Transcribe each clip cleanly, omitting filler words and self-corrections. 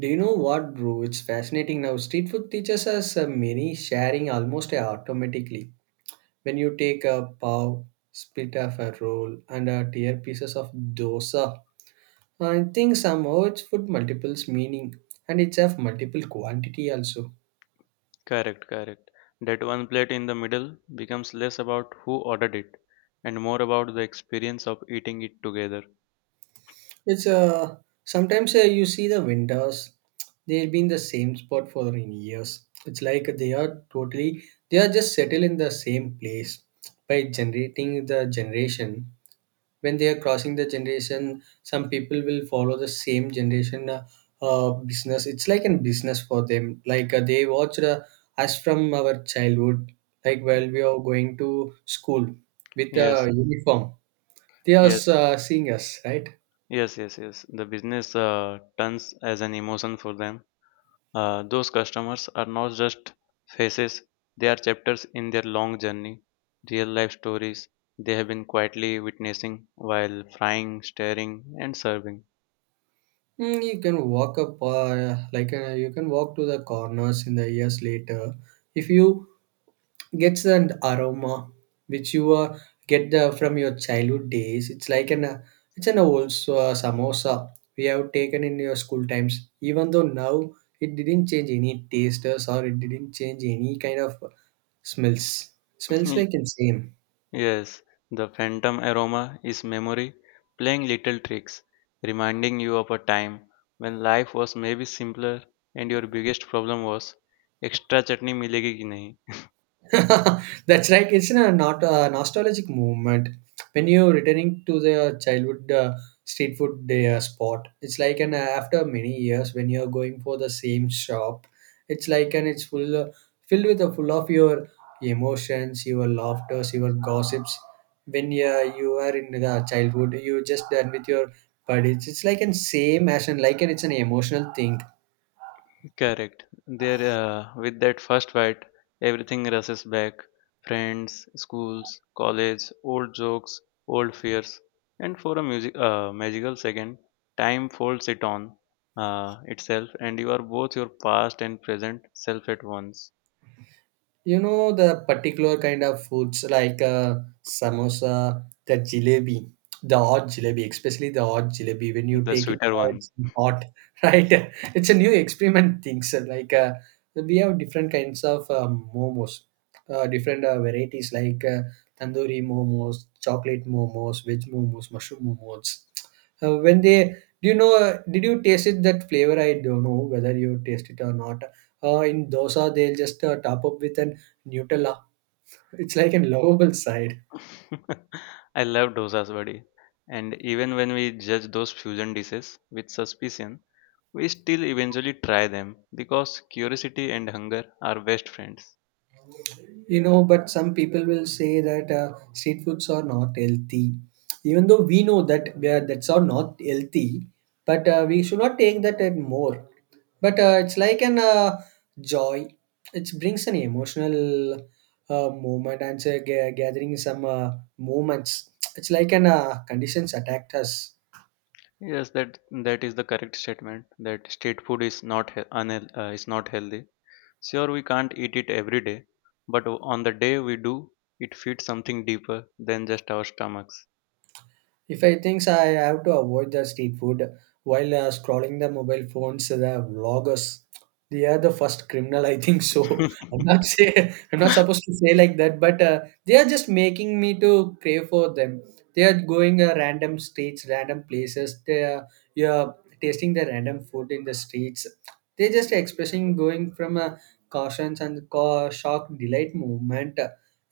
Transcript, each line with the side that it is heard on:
right: Do you know what, bro? It's fascinating now. Street food teaches us many sharing almost automatically. When you take a pav, split of a roll, and tear pieces of dosa, I think somehow it's food multiples meaning and it's of multiple quantity also.
left: Correct, correct. That one plate in the middle becomes less about who ordered it and more about the experience of eating it together.
right: It's sometimes you see the vendors, they've been the same spot for in years. It's like they are totally, they are just settled in the same place by generating the generation when they are crossing the generation some people will follow the same generation business it's like a business for them like they watched us from our childhood like while we are going to school with a
left: Yes,
right: uniform they are
left: yes,
right: seeing us, right?
left: yes, yes, yes. The business turns as an emotion for them. Those customers are not just faces. They are chapters in their long journey, real life stories they have been quietly witnessing while frying, stirring, and serving.
right: Mm, you can walk up, like you can walk to the corners in the years later. If you gets an aroma which you get the, from your childhood days, it's like an it's an old samosa we have taken in your school times. Even though now it didn't change any tasters or it didn't change any kind of smells. Smells like insane.
left: Yes, the phantom aroma is memory playing little tricks, reminding you of a time when life was maybe simpler and your biggest problem was extra chutney milegi ki nahi.
right: That's like it's a not a nostalgic movement. When you're returning to the childhood street food day spot, it's like an after many years when you're going for the same shop, it's like an it's full filled with the full of your emotions, your laughters, your gossips. When you are in the childhood, you just done with your buddies. It's like an same as an like an it's an emotional thing.
left: Correct. There, with that first bite, everything rushes back. Friends, schools, college, old jokes, old fears, and for a music, magical second, time folds it on itself, and you are both your past and present self at once.
right: You know the particular kind of foods like samosa, the jalebi, the hot jalebi, especially the hot jalebi. When you
left: The
right: take it,
left: sweeter one.
right: it's hot, right? It's a new experiment thing. So like we have different kinds of momos, different varieties like tandoori momos, chocolate momos, veg momos, mushroom momos. When they, do you know? Did you taste it? That flavor, I don't know whether you taste it or not. In dosa, they'll just top up with an Nutella. It's like a lovable side,
left: I love dosas, buddy. And even when we judge those fusion dishes with suspicion, we still eventually try them because curiosity and hunger are best friends.
right: you know. But some people will say that street foods are not healthy, even though we know that that's are not healthy. But we should not take that at more. But it's like an joy. It brings an emotional moment and so gathering some moments. It's like an conditions attacked us.
left: Yes, that is the correct statement. That street food is not is not healthy. Sure, we can't eat it every day, but on the day we do, it feeds something deeper than just our stomachs.
right: If I think so, I have to avoid the street food while scrolling the mobile phones, the vloggers, they are the first criminal. I think so. I'm not supposed to say like that, but they are just making me to crave for them. They are going random streets, random places. They are you're tasting the random food in the streets. They just expressing going from a cautions and ca shock delight movement.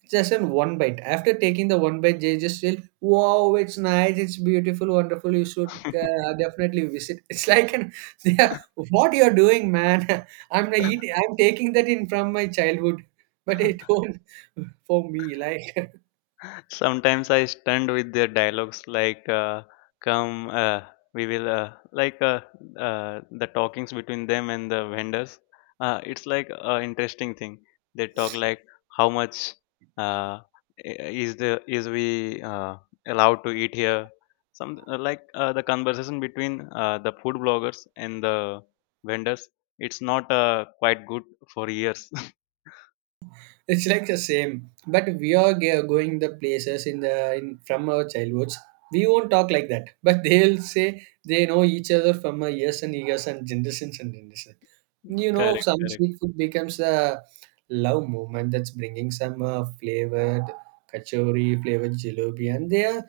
right: It's just in one bite. After taking the one bite, they just feel wow it's nice it's beautiful wonderful you should definitely visit it's like an, they are, what you're doing man I'm not eat, I'm taking that in from my childhood but it don't for me like.
left: Sometimes I stunned with their dialogues like, come, we will, like, the talkings between them and the vendors, it's like a interesting thing they talk like how much, uh, is the is we, allowed to eat here, some, like, the conversation between, the food bloggers and the vendors, it's not quite good for years.
right: It's like the same, but we are going the places in the in from our childhoods. We won't talk like that, but they'll say they know each other from years and years and generations and generations. You know,
left: Correct,
right: some
left: correct.
right: street food becomes a love movement that's bringing some flavored kachori, flavored jalebi, and they are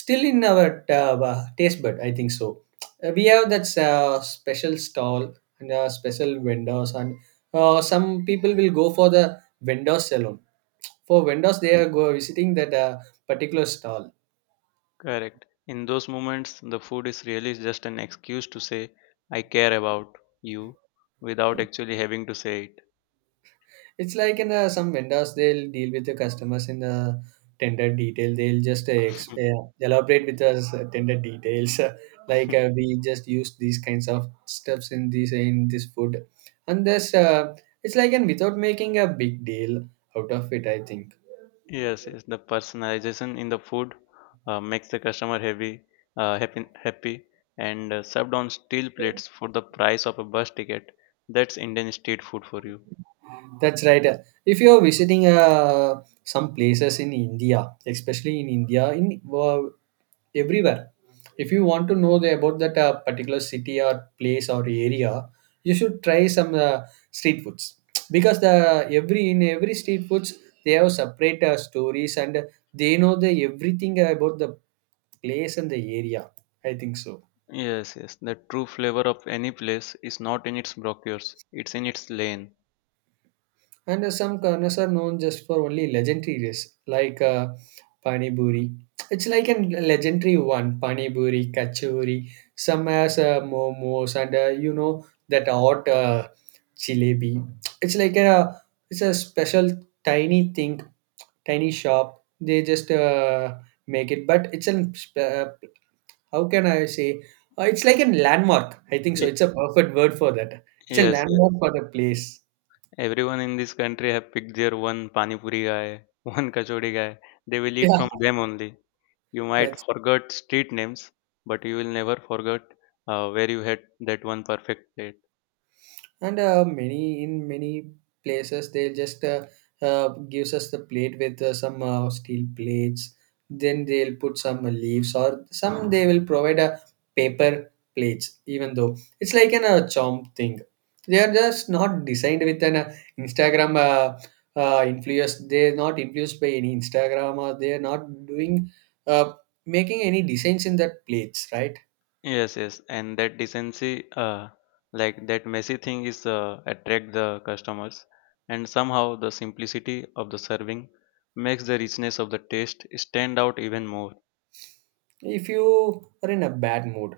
right: still in our taste bud. I think so. We have that special stall and special vendors, and some people will go for the vendors alone. For vendors, they are go visiting that particular stall.
left: Correct. In those moments, the food is really just an excuse to say, I care about you, without actually having to say
right: It's like in some vendors, they'll deal with the customers in the tender detail. They'll just elaborate with us tender details, like
left: it.
right: we just use these kinds of steps in this food, and this it's like and without making a big deal out of it. I think.
left: Yes, yes. The personalization in the food makes the customer happy, happy, happy, and served on steel plates for the price of a bus ticket. That's Indian street food for you.
right: That's right. If you're visiting some places in India, especially in India, in everywhere, if you want to know the, about that particular city or place or area, you should try some street foods because the every in every street foods they have separate stories and they know the everything about the place and the area. I think so.
left: Yes, yes. The true flavor of any place is not in its brochures; it's in its lane.
right: And some corners are known just for only legendary dishes like pani buri. It's like a legendary one, pani buri, kachori. Some has momos and you know that hot jalebi. It's like a it's a special tiny thing, tiny shop. They just make it, but it's an how can I say? It's like a landmark. I think so.
left: Y-
right: It's a perfect word for that. It's a
left: Yes, yes.
right: landmark for the place.
left: Everyone in this country have picked their one pani puri guy, one kachori guy. They will
right: Yeah,
left: eat from them only. You might
right: that's
left: forget street names, but you will never forget where you had that one perfect plate.
right: and many in many places they just uh, gives us the plate with some steel plates then they'll put some leaves or some they will provide a paper plates even though it's like an chomp thing they are just not designed with an instagram influence they're not influenced by any instagram or they're not doing uh, making any designs in that plates, right?
left: Yes, yes, and that decency, like that messy thing, is attract the customers, and somehow the simplicity of the serving makes the richness of the taste stand out even more.
right: If you are in a bad mood,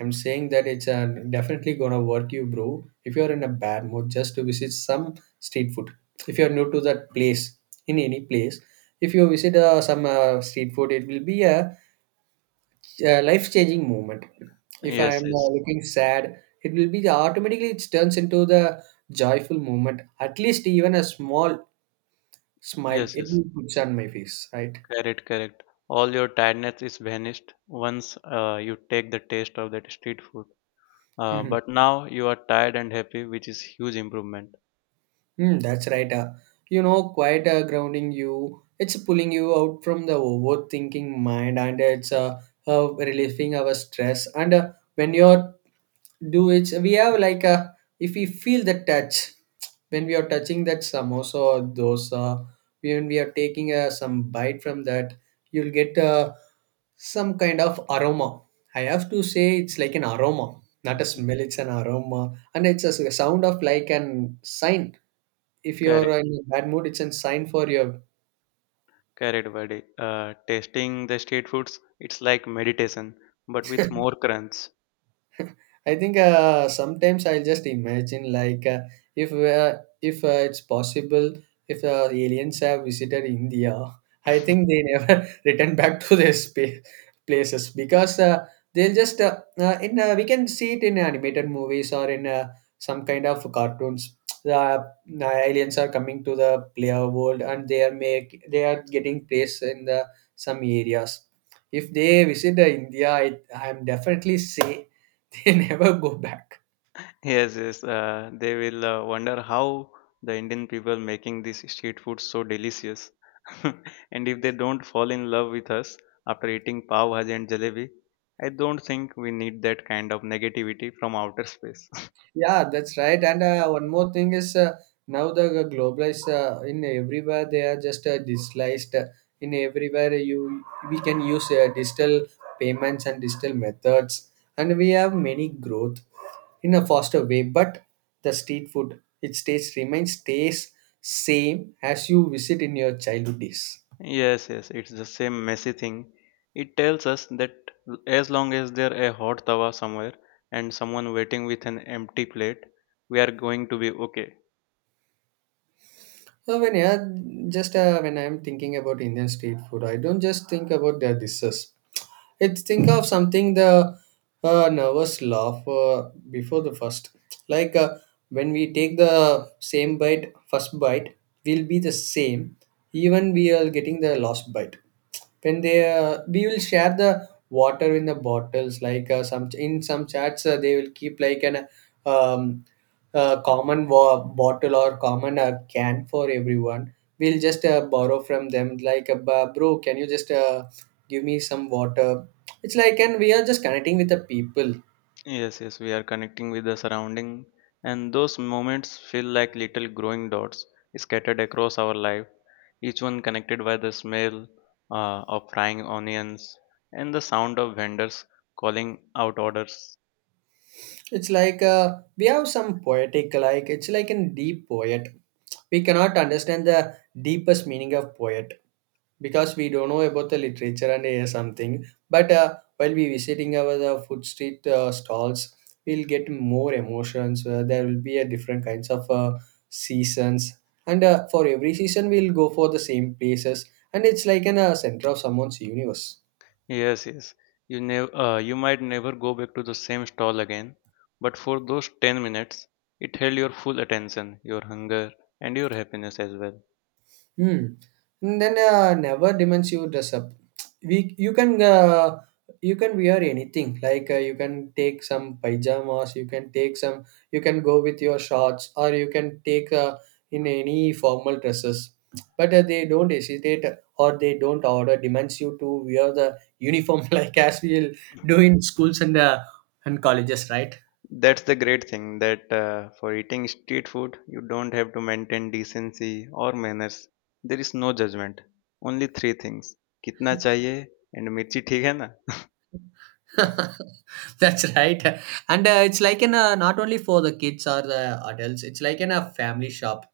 right: I'm saying that it's definitely gonna work you, bro. If you're in a bad mood, just to visit some street food. If you're new to that place, in any place, if you visit some street food, it will be a, life-changing moment. If
left: Yes,
right: I'm
left: yes,
right: looking sad, it will be the, automatically it turns into the joyful moment. At least even a small smile,
left: yes,
right: it
left: yes.
right: will puts on my face, right?
left: Correct, correct. All your tiredness is vanished once you take the taste of that street food. But now you are tired and happy, which is huge improvement.
right: Hmm, that's right. You know, quite grounding you. It's pulling you out from the overthinking mind, and it's relieving our stress. And when you're do it, we have like a if we feel the touch when we are touching that samosa or dosa, when we are taking some bite from that, you'll get some kind of aroma. I have to say it's like an aroma, not a
left: Mhm.
right: smell. It's an aroma, and it's sound of like an sign if you're
left: Correct,
right: in a bad mood it's a sign for your.
left: correct, buddy. Tasting the street foods, it's like meditation, but with more crunch.
right: I think sometimes I'll just imagine like if it's possible if aliens have visited India, I think they never return back to their space places because they'll just in we can see it in animated movies or in some kind of cartoons. The the aliens are coming to the player world and they are make they are getting placed in the some areas. If they visit India, I am definitely say they never go back.
left: Yes, yes. They will wonder how the Indian people making this street food so delicious. And if they don't fall in love with us after eating pav bhaji and jalebi, I don't think we need that kind of negativity from outer space.
right: Yeah, that's right. And one more thing is now the globalized in everywhere they are just digitalized. In everywhere you we can use digital payments and digital methods, and we have many growth in a faster way. But the street food it stays remains stays same as you visit in your childhood days.
left: Yes, yes. It's the same messy thing. It tells us that as long as there a hot tawa somewhere and someone waiting with an empty plate, we are going to be okay.
right: So when yeah, just when I'm thinking about Indian street food, I don't just think about their dishes. It's think of something the nervous laugh before the first. Like when we take the first bite will be the same, even we are getting the last bite. When they we will share the water in the bottles, like some in some chats they will keep like an um, a bottle or common can for everyone. We'll just borrow from them. Like, " bro, can you just give me some water? It's like, and we are just connecting with the people.
left: Yes, yes, we are connecting with the surrounding, and those moments feel like little growing dots scattered across our life, each one connected by the smell of frying onions and the sound of vendors calling out orders.
right: It's like we have some poetic, like it's like a deep poet. We cannot understand the deepest meaning of poet because we don't know about the literature and something but while we visiting our the food street stalls we'll get more emotions there will be a different kinds of seasons and for every season we'll go for the same places and it's like an center of someone's universe.
left: Yes, yes, you might never go back to the same stall again, but for those 10 minutes, it held your full attention, your hunger, and your happiness as well.
right: Hmm. And then never demands you dress up. We you can wear anything. Like you can take some pajamas. You can take some. You can go with your shorts, or you can take in any formal dresses. But they don't hesitate, or they don't order demands you to wear the uniform like as we will do in schools and and colleges, right?
left: That's the great thing that for eating street food, you don't have to maintain decency or manners. There is no judgment. Only three things. कितना चाहिए and मिर्ची ठीक है ना?
right: That's right. And it's like in a, not only for the kids or the adults, it's like in a family shop.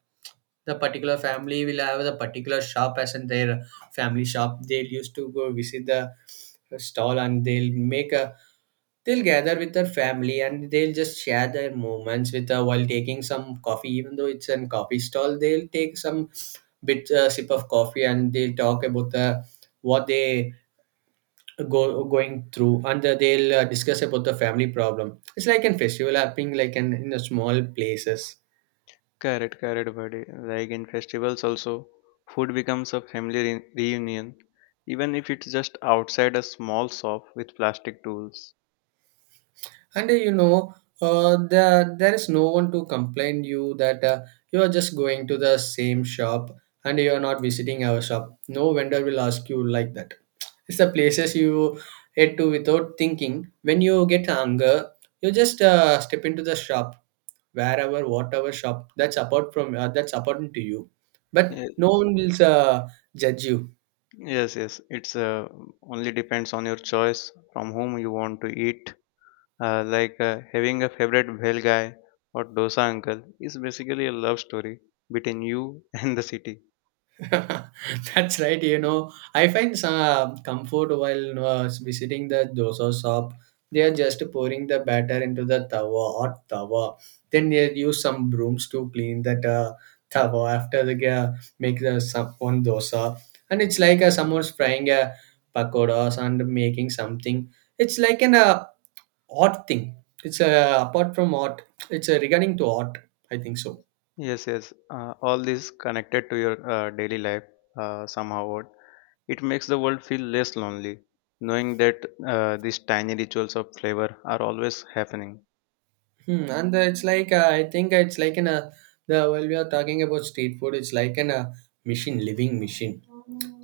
right: The particular family will have the particular shop as in their family shop. They'll used to go visit the stall and they'll make a they'll gather with their family and they'll just share their moments with while taking some coffee, even though it's a coffee stall, they'll take some bit sip of coffee, and they'll talk about the what they go going through. And uh, they'll uh, discuss about the family problem. It's like a festival happening, like an in a small places.
left: Correct, correct, buddy. Like in festivals also, food becomes a family reunion, even if it's just outside a small shop with plastic tools.
right: And there is no one to complain you that you are just going to the same shop and you are not visiting our shop. No vendor will ask you like that. It's the places you head to without thinking. When you get hunger, you just step into the shop, wherever, whatever shop. That's apart from that's apart to you, but no
left: Yes,
right: one will judge you.
left: yes, yes. It's only depends on your choice from whom you want to eat, like having a favorite bhel guy or dosa uncle is basically a love story between you and the city.
right: That's right. You know, I find some comfort while visiting the dosa shop. They are just pouring the batter into the tawa, hot tawa. Then they use some brooms to clean that tawa after they make the one dosa. And it's like someone's frying a pakoras and making something. It's like an art thing. It's apart from art. It's regarding to art, I think so.
left: Yes, yes, all this connected to your daily life somehow. What it makes the world feel less lonely, knowing that these tiny rituals of flavor are always happening.
right: Hmm. And it's like I think it's like in a the while we are talking about street food, it's like in a machine, living machine.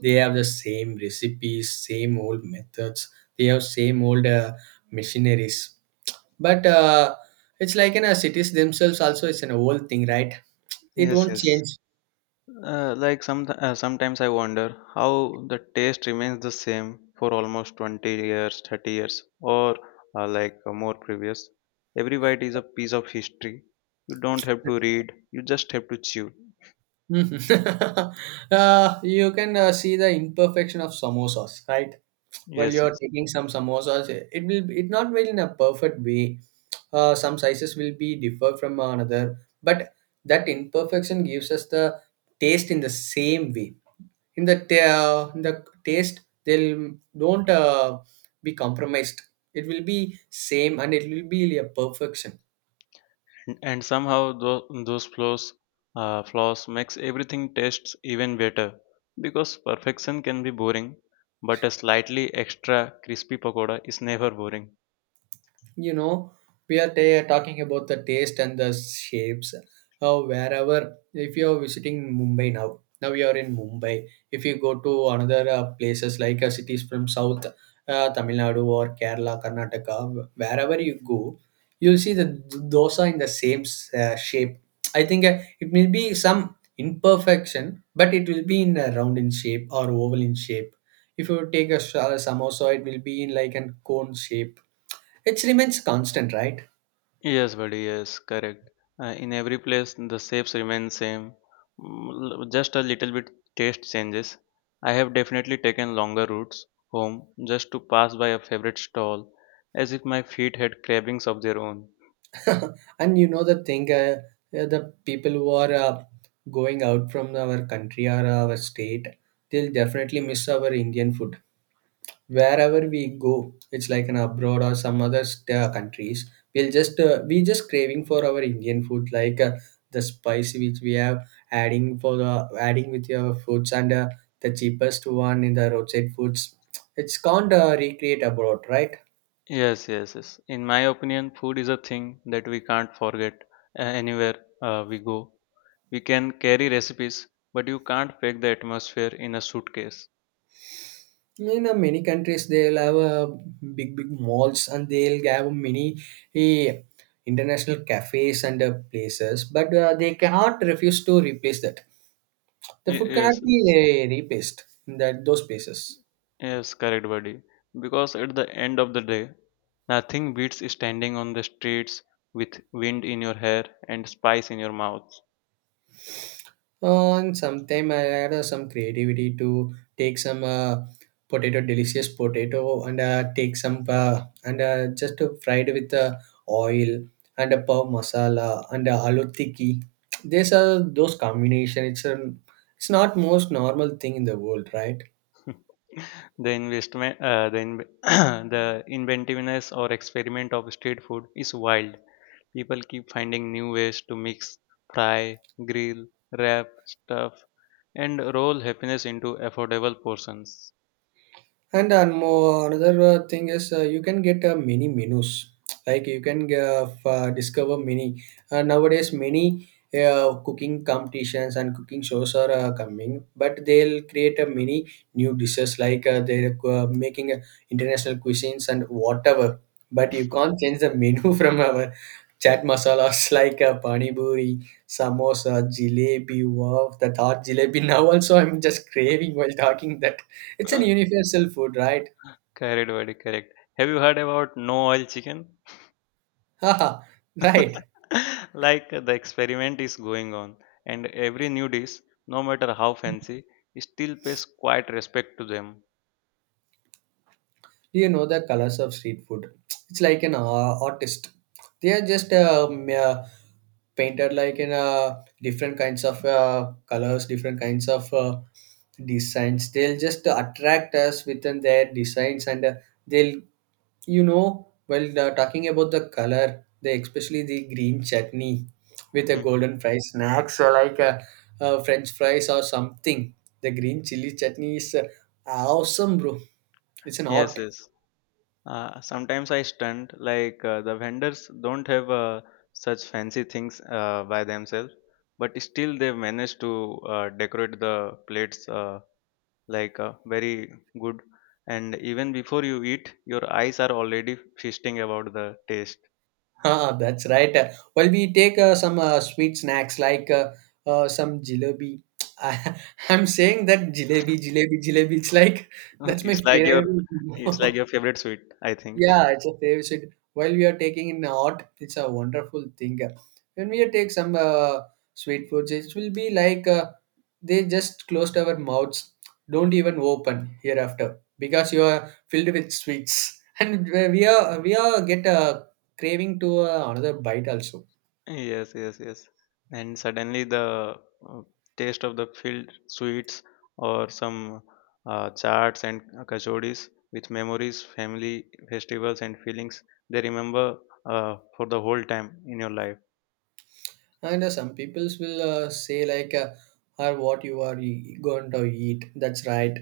right: They have the same recipes, same old methods. They have same old machineries. But it's like in a cities themselves also. It's an old thing, right? It
left: Yes,
right: won't
left: yes.
right: change.
left: Like sometimes I wonder how the taste remains the same for almost 20 years, 30 years, or like more previous. Every bite is a piece of history. You don't have to read. You just have to chew.
right: Mhm. You can see the imperfection of samosas, right? While
left: Yes,
right: you're
left: yes.
right: taking some samosas, it will it not well in a perfect way. Some sizes will be differ from another, but that imperfection gives us the taste in the same way in the taste. They'll don't be compromised. It will be same and it will be a perfection.
left: And somehow those flaws makes everything tastes even better because perfection can be boring, but a slightly extra crispy pakoda is never boring.
right: You know, we are ta talking about the taste and the shapes, how, wherever. If you are visiting Mumbai, now you are in Mumbai. If you go to another places like cities from south, Tamil Nadu or Kerala, Karnataka, wherever you go, you'll see the dosa in the same shape. I think it may be some imperfection, but it will be in a round in shape or oval in shape. If you take a samosa, it will be in like a cone shape. It remains constant, right?
left: Yes, buddy. Yes, correct. In every place, the shapes remain same. Just a little bit taste changes. I have definitely taken longer routes home just to pass by a favorite stall, as if my feet had cravings of their own.
right: And you know the thing, the people who are going out from our country or our state, they'll definitely miss our Indian food. Wherever we go, it's like an abroad or some other countries, we just craving for our Indian food, like the spice which we have adding for the adding with your foods. And the cheapest one in the roadside foods, it's can't recreate abroad, right?
left: Yes, yes, yes. In my opinion, food is a thing that we can't forget anywhere we go. We can carry recipes, but you can't pack the atmosphere in a suitcase.
right: In many countries they'll have big big malls and they'll have many eh, international cafes and places, but they cannot refuse to replace that. The food cannot
left: Yes.
right: be
left: Yes.
right: replaced in that those places.
left: Yes, correct, buddy. Because at the end of the day, nothing beats standing on the streets with wind in your hair and spice in your mouth.
right: And sometime I had some creativity to take some potato, delicious potato, and take some and just fried with oil and a pav masala and aloo tikki. These are those combination. It's not most normal thing in the world, right?
left: The investment, the, inv- The inventiveness or experiment of street food is wild. People keep finding new ways to mix, fry, grill, wrap, stuff, and roll happiness into affordable portions.
right: And another thing is you can get many menus. Like you can discover many. Nowadays, many cooking competitions and cooking shows are coming, but they'll create many new dishes. Like they're making international cuisines and whatever. But you can't change the menu from our chaat masalas, like a pani puri, samosa, jalebi. Wow, the thought jalebi. Now also I'm just craving while talking that. It's an universal food, right?
left: Correct, buddy, correct. Have you heard about no oil chicken?
right: Haha, right.
left: Like the experiment is going on, and every new dish, no matter how fancy, still pays quite respect to them.
right: Do you know the colors of street food? It's like an artist. They are just painted like in different kinds of colors, different kinds of designs. They'll just attract us within their designs and they'll You know, well, talking about the color, the especially the green chutney with a
left: Hmm.
right: golden fry snacks or like a, uh, French fries or something. The green chili chutney is awesome, bro. It's an art.
left: Yes, yes. Sometimes I stunned, like the vendors don't have such fancy things by themselves, but still they manage to decorate the plates, like very good. And even before you eat, your eyes are already feasting about the taste.
right: Ah, that's right. Well, we take some sweet snacks like some jalebi. I, I'm saying that jalebi, jalebi, jalebi. It's like that's my
left: It's like your
right: favorite.
left: it's like your favorite sweet, I think.
right: Yeah, it's a favorite. Side. While we are taking in art, it's a wonderful thing. When we take some sweet foods, it will be like they just closed our mouths, don't even open hereafter because you are filled with sweets, and we are get a craving to another bite also.
left: Yes, yes, yes. And suddenly the uh, taste of the filled sweets or some charts and kachoris with memories, family, festivals, and feelings they remember for the whole time in your life.
right: And some peoples will say like, "Are what you are going to eat?" That's right.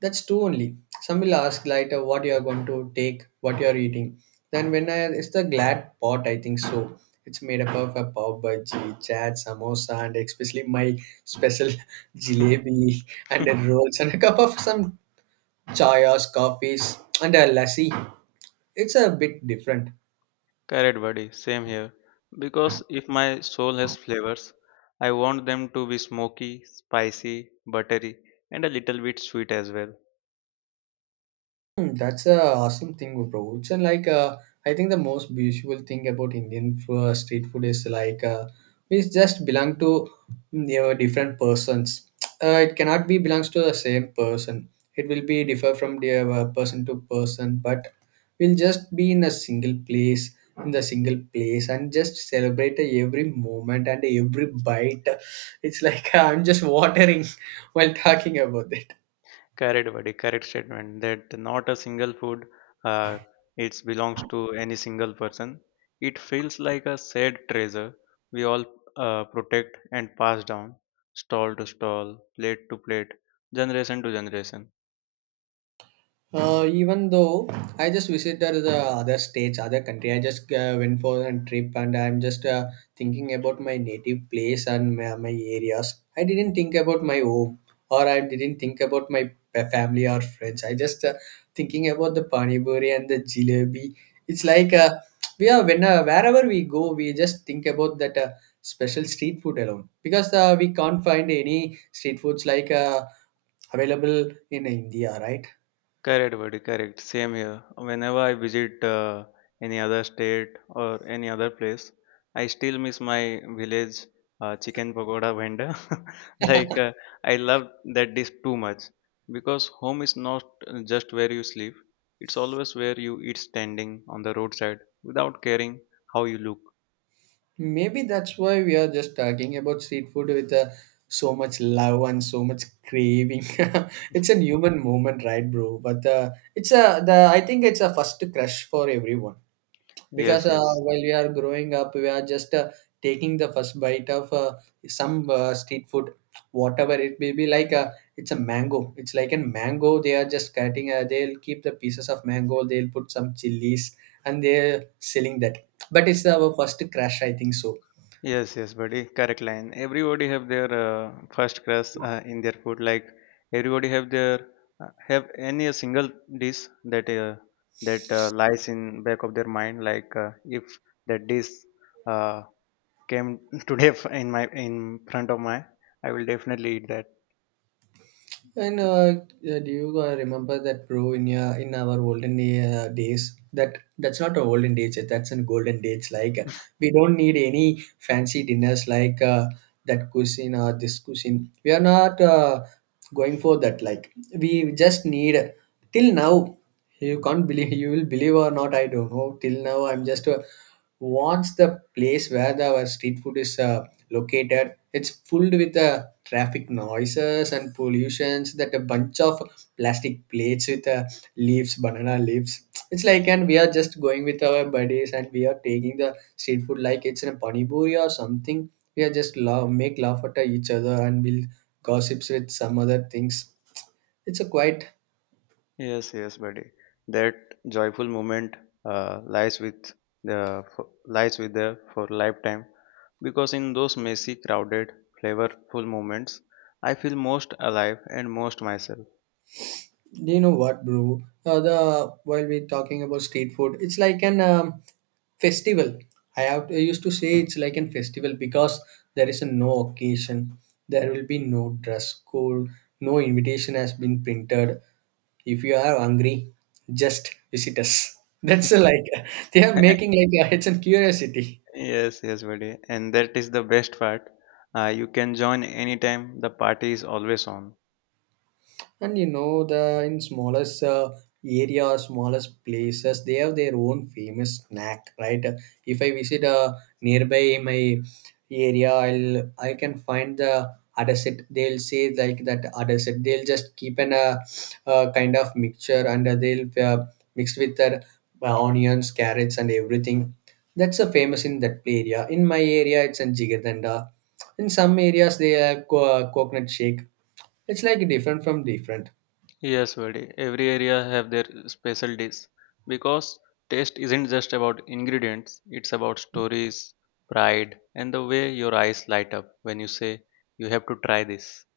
right: That's two only. Some will ask later what you are going to take, what you are eating. Then when I, it's the glad pot, I think so. It's made up of a pav bhaji, chat, samosa, and especially my special jalebi and the rolls and a cup of some chayas, coffees, and a lassi. It's a bit different.
left: Correct, buddy. Same here. Because if my soul has flavors, I want them to be smoky, spicy, buttery, and a little bit sweet as well.
right: Hmm, that's a awesome thing, bro. It's like I think the most beautiful thing about Indian street food is like we just belong to you know, different persons. It cannot be belongs to the same person. It will be differ from the person to person, but we'll just be in a single place and just celebrate every moment and every bite. It's like I'm just watering while talking about it.
left: Correct, buddy. Correct statement that not a single food, uh, it belongs to any single person. It feels like a shared treasure we all protect and pass down, stall to stall, plate to plate, generation to generation.
right: Even though I just visited the other states, other country, I just went for a trip and I'm just thinking about my native place and my areas. I didn't think about my home, or I didn't think about my family or friends. I just thinking about the pani puri and the jalebi. It's like we are when wherever we go, we just think about that special street food alone because we can't find any street foods like available in India, right?
left: Correct, buddy. Correct. Same here. Whenever I visit any other state or any other place, I still miss my village chicken pakoda vendor. Like I love that dish too much because home is not just where you sleep; it's always where you eat standing on the roadside without caring how you look.
right: Maybe that's why we are just talking about street food with so much love and so much craving. It's a human moment, right, bro? But it's a the I think it's a first crush for everyone because
left: Yes, yes.
right: while we are growing up, we are just taking the first bite of some street food, whatever it may be. Like it's a mango. It's like a mango. They are just cutting. They'll keep the pieces of mango. They'll put some chilies and they're selling that. But it's our first crush, I think so.
left: Yes, yes, buddy. Correct line. Everybody have their first crush in their food. Like everybody have their have any a single dish that lies in back of their mind. Like if that dish uh, came today in front of my, I will definitely eat that.
right: And do you remember that, bro, in our olden days? That's not a olden days. That's a golden days. Like we don't need any fancy dinners like that cuisine or this cuisine. We are not going for that. Like we just need till now. You can't believe, you will believe or not, I don't know. Till now, I'm just wants the place where our street food is located. It's filled with traffic noises and pollutions, that a bunch of plastic plates with leaves, banana leaves. It's like, and we are just going with our buddies and we are taking the street food like it's in a panipuri or something. We are just love, make laugh at each other, and we'll gossips with some other things. It's a quite.
left: Yes, yes, buddy. That joyful moment uh, lies with lies with the for lifetime because in those messy, crowded, flavorful moments, I feel most alive and most myself.
right: Do you know what, bro? The While we're talking about street food, it's like an festival. I used to say it's like an festival because there is a no occasion. There will be no dress code. No invitation has been printed. If you are hungry, just visit us. That's like they are making like a, it's a curiosity.
left: Yes, yes, buddy. And that is the best part. You can join anytime. The party is always on.
right: And you know, the in smallest area, smallest places, they have their own famous snack, right? If I visit a nearby my area, I can find the adaset. They'll say like that adaset. They'll just keep an kind of mixture, and they'll mixed with their onions, carrots, and everything. That's a famous in that area. In my area, it's in jigardanda. In some areas, they have coconut shake. It's like different from different.
left: Yes, buddy. Every area have their special dish because taste isn't just about ingredients, it's about stories, pride, and the way your eyes light up when you say you have to try this.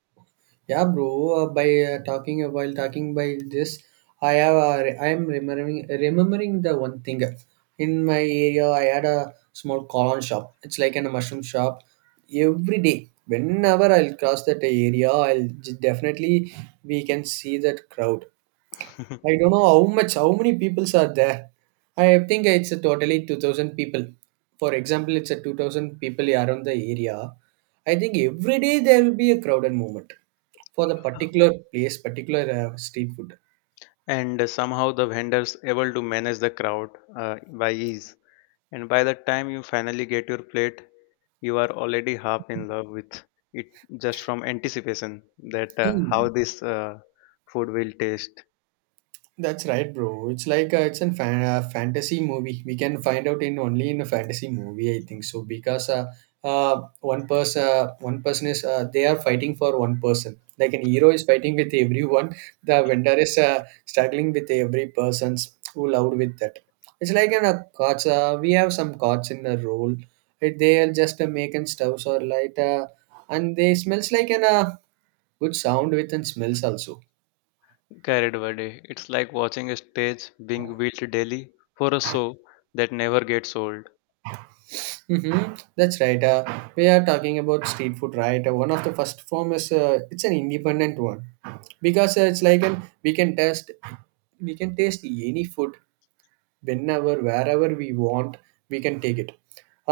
right: Yeah, bro. By talking while talking by this, I have I am remembering the one thing. In my area, I had a small colon shop. It's like an mushroom shop. Every day, whenever I'll cross that area, definitely we can see that crowd. I don't know how many peoples are there. I think it's a totally 2,000 people. For example, it's a 2,000 people around the area. I think every day there will be a crowded movement. For the particular place, particular, street food.
left: And somehow the vendors able to manage the crowd by ease. And by the time you finally get your plate, you are already half in love with it just from anticipation that how
right: Mm.
left: this food will taste.
right: That's right, bro. It's like fantasy movie. We can find out in only in a fantasy movie, I think so, because one person is they are fighting for one person. Like an hero is fighting with everyone. The vendor is struggling with every person's who loved with that. It's like in a cards. We have some cards in a roll. They are just making stoves or light, and they smells like an good sound with and smells also.
left: Carried Buddy. It's like watching a stage being built daily for a show that never gets old.
right: Mm-hmm. That's right. We are talking about street food, right? One of the first form is it's an independent one because it's like an we can test we can taste any food whenever wherever we want we can take it.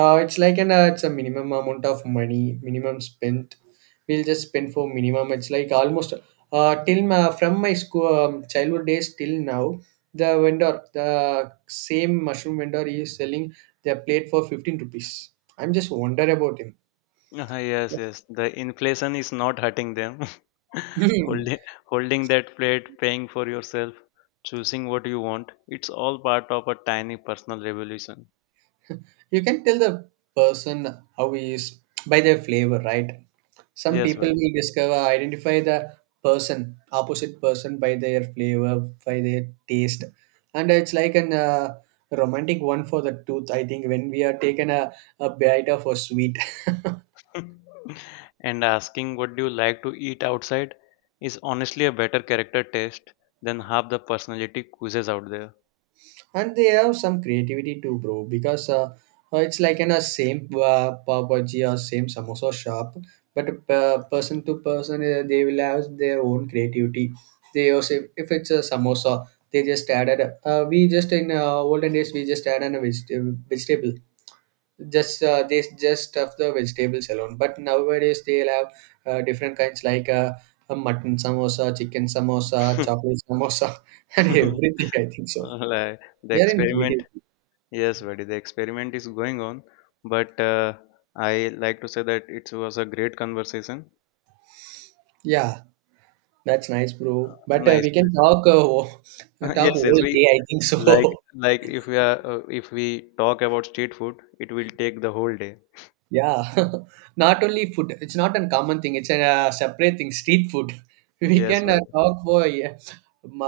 right: It's like an it's a minimum amount of money, minimum spent. We'll just spend for minimum. It's like almost from my school childhood days till now, the vendor, the same mushroom vendor, he is selling their plate for 15 rupees. I'm just wonder about him.
left: Ah, yes, yes. The inflation is not hurting them. holding, holding that plate, paying for yourself, choosing what you want. It's all part of a tiny personal revolution.
right: You can tell the person how he is by their flavor, right? Some
left: Yes,
right: people
left: buddy.
right: will discover, identify the person, opposite person by their flavor, by their taste. And it's like an romantic one for the tooth, I think, when we are taken a bite of a sweet.
left: And asking what do you like to eat outside is honestly a better character test than half the personality quizzes out there.
right: And they have some creativity too, bro, because it's like in a same pav bhaji or same samosa shop, but person to person, they will have their own creativity. They also, if it's a samosa, they just added we just in olden days we just added a vegetable. Just they just stuff the vegetables alone, but nowadays they'll have different kinds, like a mutton samosa, chicken samosa, chocolate samosa and everything, I think so.
left: Like the
right: They are in
left: experiment.
right: creative.
left: Yes, buddy, the experiment is going on, but I like to say that it was a great conversation.
right: Yeah, that's nice, bro. But
left: Nice,
right: we can
left: nice.
right: talk talk
left: Yes,
right: whole
left: yes, we
right: day, I think
left: like
right: so.
left: like if we talk about street food, it will take the whole day.
right: Yeah, not only food. It's not a common thing. It's a separate thing. Street food. We
left: Yes,
right: can
left: buddy.
right: talk for, yeah,